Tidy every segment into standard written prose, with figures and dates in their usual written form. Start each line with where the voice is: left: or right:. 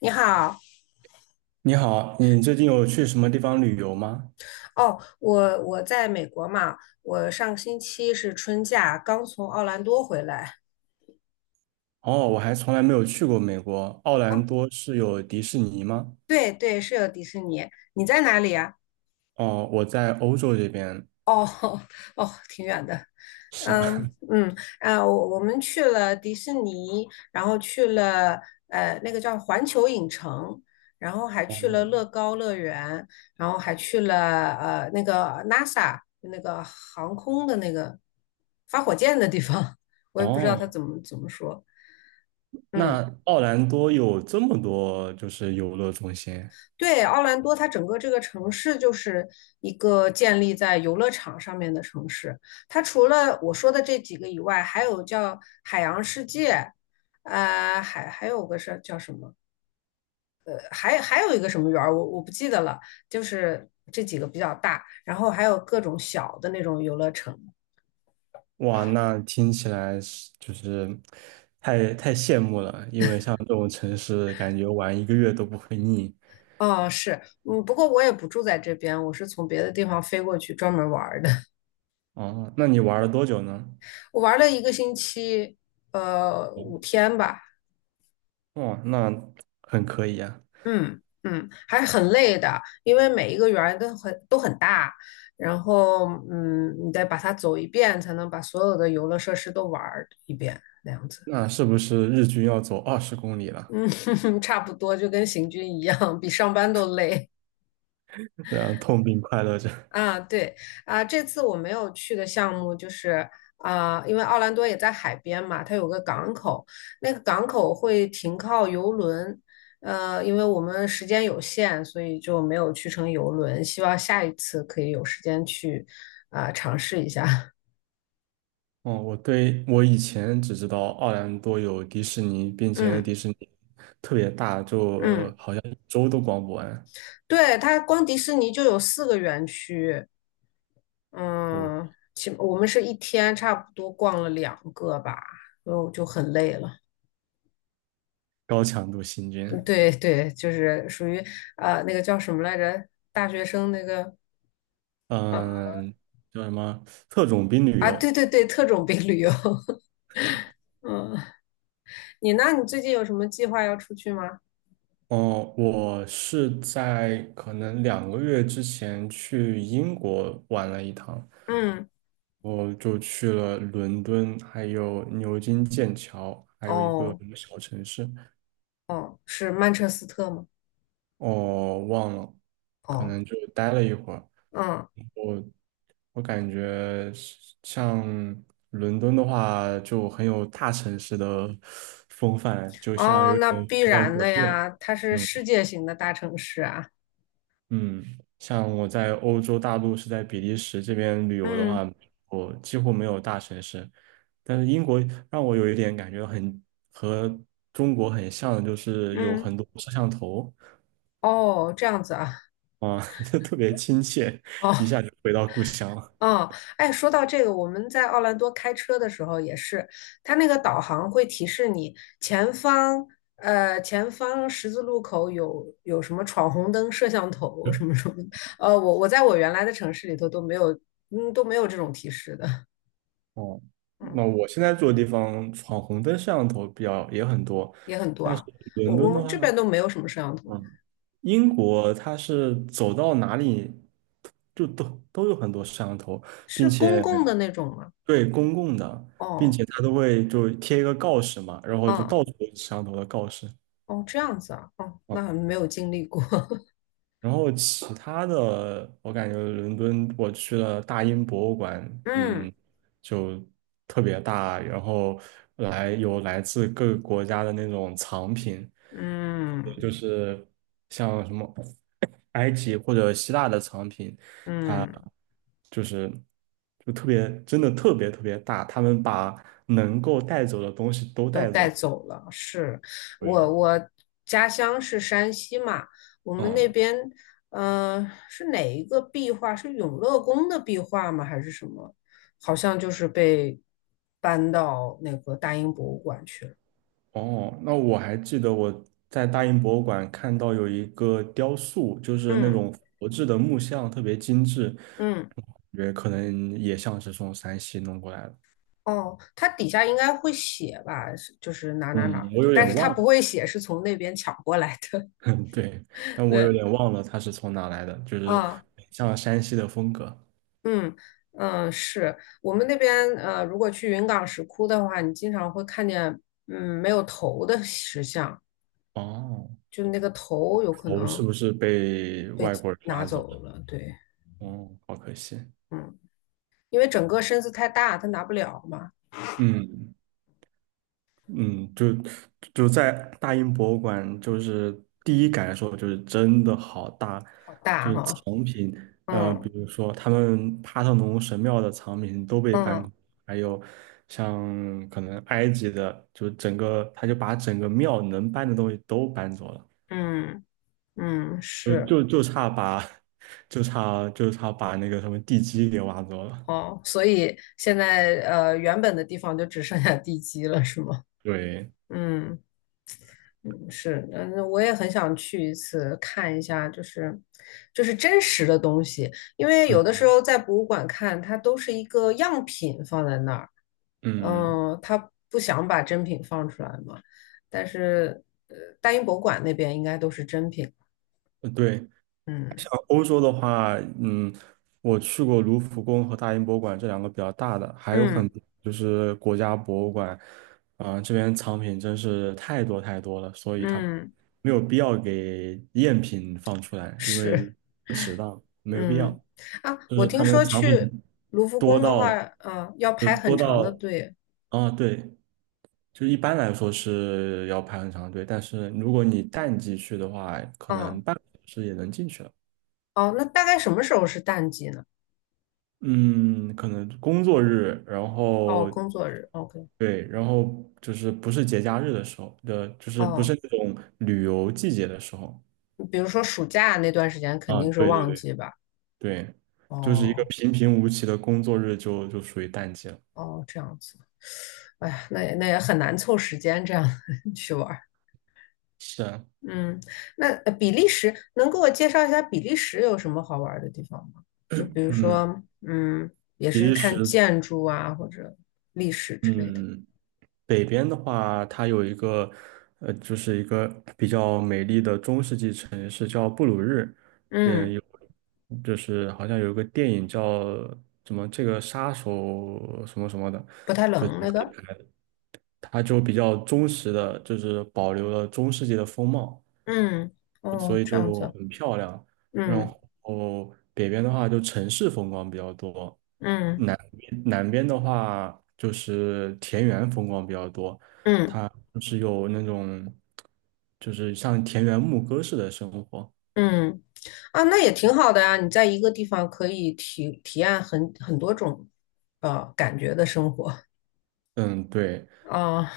left: 你好，
right: 你好，你最近有去什么地方旅游吗？
left: 哦，我在美国嘛，我上星期是春假，刚从奥兰多回来。
right: 哦，我还从来没有去过美国，奥兰
left: 哦，
right: 多是有迪士尼吗？
left: 对对，是有迪士尼。你在哪里啊？
right: 哦，我在欧洲这边。
left: 哦 哦，挺远的。
right: 是啊，
left: 嗯嗯啊，我们去了迪士尼，然后去了那个叫环球影城，然后还去了 乐高乐园，然后还去了那个 NASA 那个航空的那个发火箭的地方，我也不知道他
right: 哦，
left: 怎么说。嗯。
right: 那奥兰多有这么多就是游乐中心。
left: 对，奥兰多它整个这个城市就是一个建立在游乐场上面的城市。它除了我说的这几个以外，还有叫海洋世界，还有个是叫什么？还有一个什么园儿，我不记得了。就是这几个比较大，然后还有各种小的那种游乐城。
right: 哇，那听起来是就是太羡慕了，因为像这种城市，感觉玩一个月都不会腻。
left: 哦，是，嗯，不过我也不住在这边，我是从别的地方飞过去专门玩儿的。
right: 哦，那你玩了多久呢？
left: 我玩了1个星期，5天吧。
right: 哦，那很可以啊。
left: 嗯嗯，还是很累的，因为每一个园儿都很大，然后你得把它走一遍，才能把所有的游乐设施都玩儿一遍，那样子，
right: 那是不是日均要走20公里
left: 嗯，
right: 了？
left: 差不多就跟行军一样，比上班都累。
right: 对啊，痛并快乐着。
left: 啊，对啊，这次我没有去的项目就是啊，因为奥兰多也在海边嘛，它有个港口，那个港口会停靠游轮，因为我们时间有限，所以就没有去成游轮，希望下一次可以有时间去啊，尝试一下。
right: 哦，我对我以前只知道奥兰多有迪士尼，并且
left: 嗯
right: 迪士尼特别大，就
left: 嗯，
right: 好像一周都逛不完。
left: 对，它光迪士尼就有4个园区，
right: 哦，
left: 嗯，起我们是一天差不多逛了两个吧，所以我就很累了。
right: 高强度行军。
left: 对对，就是属于啊、那个叫什么来着？大学生那个啊
right: 嗯，叫什么特种兵旅
left: 啊，
right: 游？
left: 对对对，特种兵旅游。嗯，那你最近有什么计划要出去吗？
right: 哦，我是在可能2个月之前去英国玩了一趟，
left: 嗯，
right: 我就去了伦敦，还有牛津、剑桥。
left: 哦哦，是曼彻斯特吗？
right: 哦忘了，可
left: 哦，
right: 能就待了一会儿。
left: 嗯
right: 我感觉是像伦敦的话，就很有大城市的 风范，就像
left: 哦，
right: 有
left: 那
right: 点
left: 必
right: 回到
left: 然
right: 国
left: 的
right: 内了。
left: 呀，它是
right: 嗯
left: 世界型的大城市啊。
right: 嗯，像我在欧洲大陆是在比利时这边旅游的
left: 嗯
right: 话，我几乎没有大城市。但是英国让我有一点感觉很和中国很像的，就是有
left: 嗯，
right: 很多摄像头。
left: 哦，这样子啊。
right: 啊，就特别亲切，
left: 哦，
right: 一下就回到故乡了。
left: 嗯，哎，说到这个，我们在奥兰多开车的时候也是，它那个导航会提示你前方，前方十字路口有什么闯红灯、摄像头什么什么的。我在我原来的城市里头都没有，嗯，都没有这种提示的，
right: 哦，那
left: 嗯，
right: 我现在住的地方闯红灯摄像头比较也很多。
left: 也很多
right: 但是
left: 啊。我
right: 伦敦
left: 我
right: 的
left: 们这边
right: 话，
left: 都没有什么摄像头，
right: 嗯，英国它是走到哪里就都有很多摄像头，并
left: 是
right: 且
left: 公共的那种吗？
right: 对公共的，并
left: 哦，
right: 且它都会就贴一个告示嘛，然后就
left: 嗯，
right: 到处都是摄像头的告示。嗯，
left: 哦，这样子啊，哦，那没有经历过，
right: 然后其他的，我感觉伦敦我去了大英博物馆。
left: 嗯
right: 嗯，就特别大，然后有来自各个国家的那种藏品，特别
left: 嗯
right: 就是像什么埃及或者希腊的藏品，它
left: 嗯。
right: 就是就特别真的特别特别大，他们把能够带走的东西都
left: 都
right: 带走
left: 带
right: 了。
left: 走了。是
right: 对，
left: 我家乡是山西嘛，我们那
right: 嗯。
left: 边是哪一个壁画？是永乐宫的壁画吗？还是什么？好像就是被搬到那个大英博物馆去了。
right: 哦，那我还记得我在大英博物馆看到有一个雕塑，就是那
left: 嗯
right: 种佛制的木像，特别精致，
left: 嗯。
right: 感觉可能也像是从山西弄过来的。
left: 哦，它底下应该会写吧，是就是哪哪哪
right: 嗯，
left: 儿
right: 我
left: 的，
right: 有
left: 但
right: 点
left: 是它
right: 忘了。
left: 不会写是从那边抢过来的。
right: 对，但我有
left: 对，
right: 点忘了它是从哪来的，就是
left: 啊、
right: 很像山西的风格。
left: 嗯嗯，是我们那边如果去云冈石窟的话，你经常会看见没有头的石像，
right: 哦，
left: 就那个头有可
right: 头是
left: 能
right: 不是被
left: 被
right: 外国人
left: 拿
right: 挖走
left: 走
right: 了？
left: 了。对，
right: 哦，好可惜。
left: 嗯，因为整个身子太大，他拿不了嘛，
right: 嗯，嗯，就在大英博物馆，就是第一感受就是真的好大。
left: 好
right: 就
left: 大
right: 是
left: 哈。
right: 藏品，比
left: 嗯
right: 如说他们帕特农神庙的藏品都被搬
left: 嗯
right: 空，还有像可能埃及的，就整个他就把整个庙能搬的东西都搬走了，
left: 嗯嗯，
right: 就
left: 是
right: 就就差把 就差把那个什么地基给挖走了。
left: 哦，所以现在原本的地方就只剩下地基了，是吗？
right: 对，
left: 嗯。嗯，是，嗯，我也很想去一次看一下，就是真实的东西，因为有的时
right: 嗯
left: 候在博物馆看，它都是一个样品放在那儿，
right: 嗯，
left: 他不想把真品放出来嘛，但是大英博物馆那边应该都是真品，
right: 对。
left: 嗯
right: 像欧洲的话，嗯，我去过卢浮宫和大英博物馆这两个比较大的，还有很
left: 嗯
right: 多就是国家博物馆。啊、这边藏品真是太多太多了，所以它
left: 嗯，
right: 没有必要给赝品放出来，因为
left: 是，
right: 不值当，没有必要。
left: 嗯啊，
right: 就
left: 我
right: 是他
left: 听
right: 们
left: 说
right: 藏
left: 去
right: 品
left: 卢浮
right: 多
left: 宫的话，
right: 到，
left: 要
right: 就
left: 排很
right: 多
left: 长的
right: 到，
left: 队，
right: 啊，对，就一般来说是要排很长队，但是如果你淡季去的话，可
left: 嗯
right: 能半个小时也能进去了。
left: 哦，那大概什么时候是淡季呢？
right: 嗯，可能工作日，然
left: 哦，
right: 后
left: 工作日，OK。
right: 对，然后就是不是节假日的时候的，就是不是
left: 哦，
right: 那种旅游季节的时候。
left: 比如说暑假那段时间肯
right: 啊，
left: 定是
right: 对对
left: 旺
right: 对
left: 季吧？
right: 对，就是一个
left: 哦
right: 平平无奇的工作日就就属于淡季了。
left: 哦，这样子，哎呀，那也很难凑时间这样 去玩儿。
right: 是啊。
left: 嗯，那比利时能给我介绍一下比利时有什么好玩儿的地方吗？就比如
right: 嗯，
left: 说，也
right: 比
left: 是
right: 利
left: 看
right: 时，
left: 建筑啊或者历史之类的。
right: 嗯。北边的话，它有一个，呃，就是一个比较美丽的中世纪城市叫布鲁日。嗯，
left: 嗯，
right: 有，就是好像有一个电影叫什么这个杀手什么什么的，
left: 不太
right: 就
left: 冷那个。
right: 它就比较忠实的，就是保留了中世纪的风貌，
left: 嗯，
right: 所
left: 哦，
right: 以
left: 这样
right: 就
left: 子。
right: 很漂亮。然
left: 嗯
right: 后北边的话就城市风光比较多，
left: 嗯
right: 南边的话就是田园风光比较多。
left: 嗯。
right: 就是有那种，就是像田园牧歌式的生活。
left: 嗯，啊，那也挺好的呀，你在一个地方可以体验很多种感觉的生活
right: 嗯，对。
left: 啊，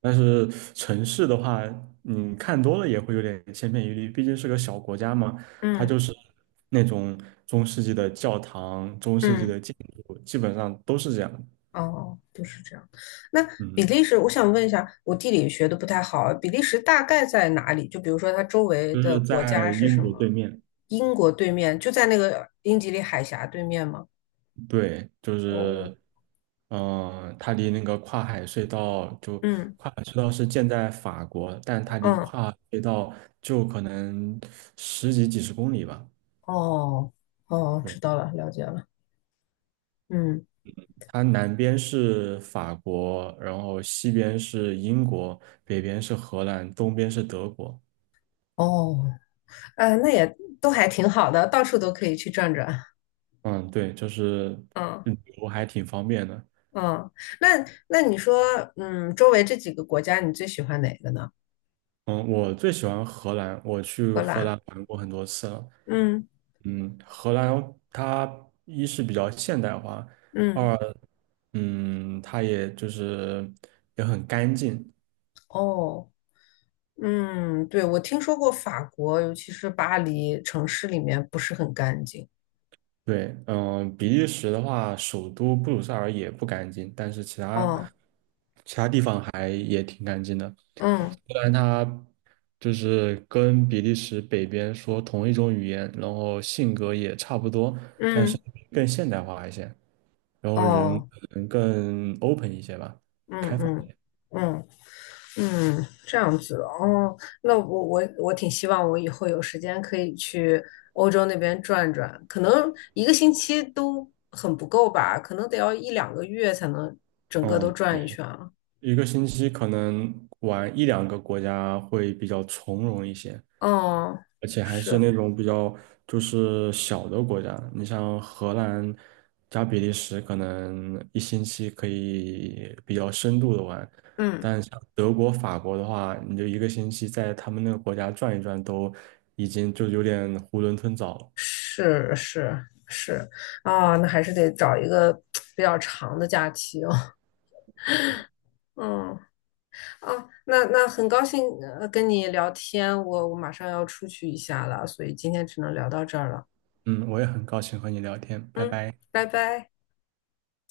right: 但是城市的话，你看多了也会有点千篇一律，毕竟是个小国家嘛。它
left: 嗯
right: 就是那种中世纪的教堂、中世纪
left: 嗯，
right: 的建筑，基本上都是这样。
left: 哦，就是这样。那比
right: 嗯，
left: 利时，我想问一下，我地理学的不太好啊，比利时大概在哪里？就比如说它周围
right: 就
left: 的
right: 是
left: 国
right: 在
left: 家是
right: 英
left: 什
right: 国对
left: 么？
right: 面。
left: 英国对面，就在那个英吉利海峡对面吗？
right: 对，就
left: 哦，
right: 是，它离那个
left: 嗯
right: 跨海隧道是建在法国，但它离
left: 嗯，
right: 跨海隧道就可能十几几十公里吧。
left: 哦哦，
right: 对，
left: 知道了，了解了，嗯，
right: 它南边是法国，然后西边是英国，北边是荷兰，东边是德国。
left: 哦。那也都还挺好的，到处都可以去转转。
right: 嗯，对，就是
left: 嗯
right: 旅游还挺方便的。
left: 嗯，那你说，周围这几个国家，你最喜欢哪个呢？
right: 嗯，我最喜欢荷兰，我去
left: 荷
right: 荷
left: 兰，
right: 兰玩过很多次了。
left: 嗯
right: 嗯，荷兰它一是比较现代化，
left: 嗯，
right: 二它也就是也很干净。
left: 哦，嗯，对，我听说过法国，尤其是巴黎城市里面不是很干净。
right: 对，嗯，比利时的话，首都布鲁塞尔也不干净，但是其
left: 哦，
right: 他其他地方还也挺干净的。
left: 嗯
right: 虽然它就是跟比利时北边说同一种语言，然后性格也差不多，但是
left: 嗯，
right: 更现代化一些。然后人
left: 哦，
right: 可能更 open 一些吧，
left: 嗯
right: 开放。
left: 嗯嗯。嗯，这样子哦，那我挺希望我以后有时间可以去欧洲那边转转，可能一个星期都很不够吧，可能得要1、2个月才能整个都
right: 嗯，
left: 转一
right: 对，
left: 圈啊。
right: 一个星期可能玩一两个国家会比较从容一些，
left: 哦，
right: 而且还是
left: 是，
right: 那种比较就是小的国家，你像荷兰加比利时，可能一星期可以比较深度的玩，
left: 嗯，
right: 但像德国、法国的话，你就一个星期在他们那个国家转一转，都已经就有点囫囵吞枣了。
left: 是是是，啊，那还是得找一个比较长的假期哦。嗯，啊，那很高兴跟你聊天，我马上要出去一下了，所以今天只能聊到这儿了。
right: 嗯，我也很高兴和你聊天，拜
left: 嗯，
right: 拜。
left: 拜拜。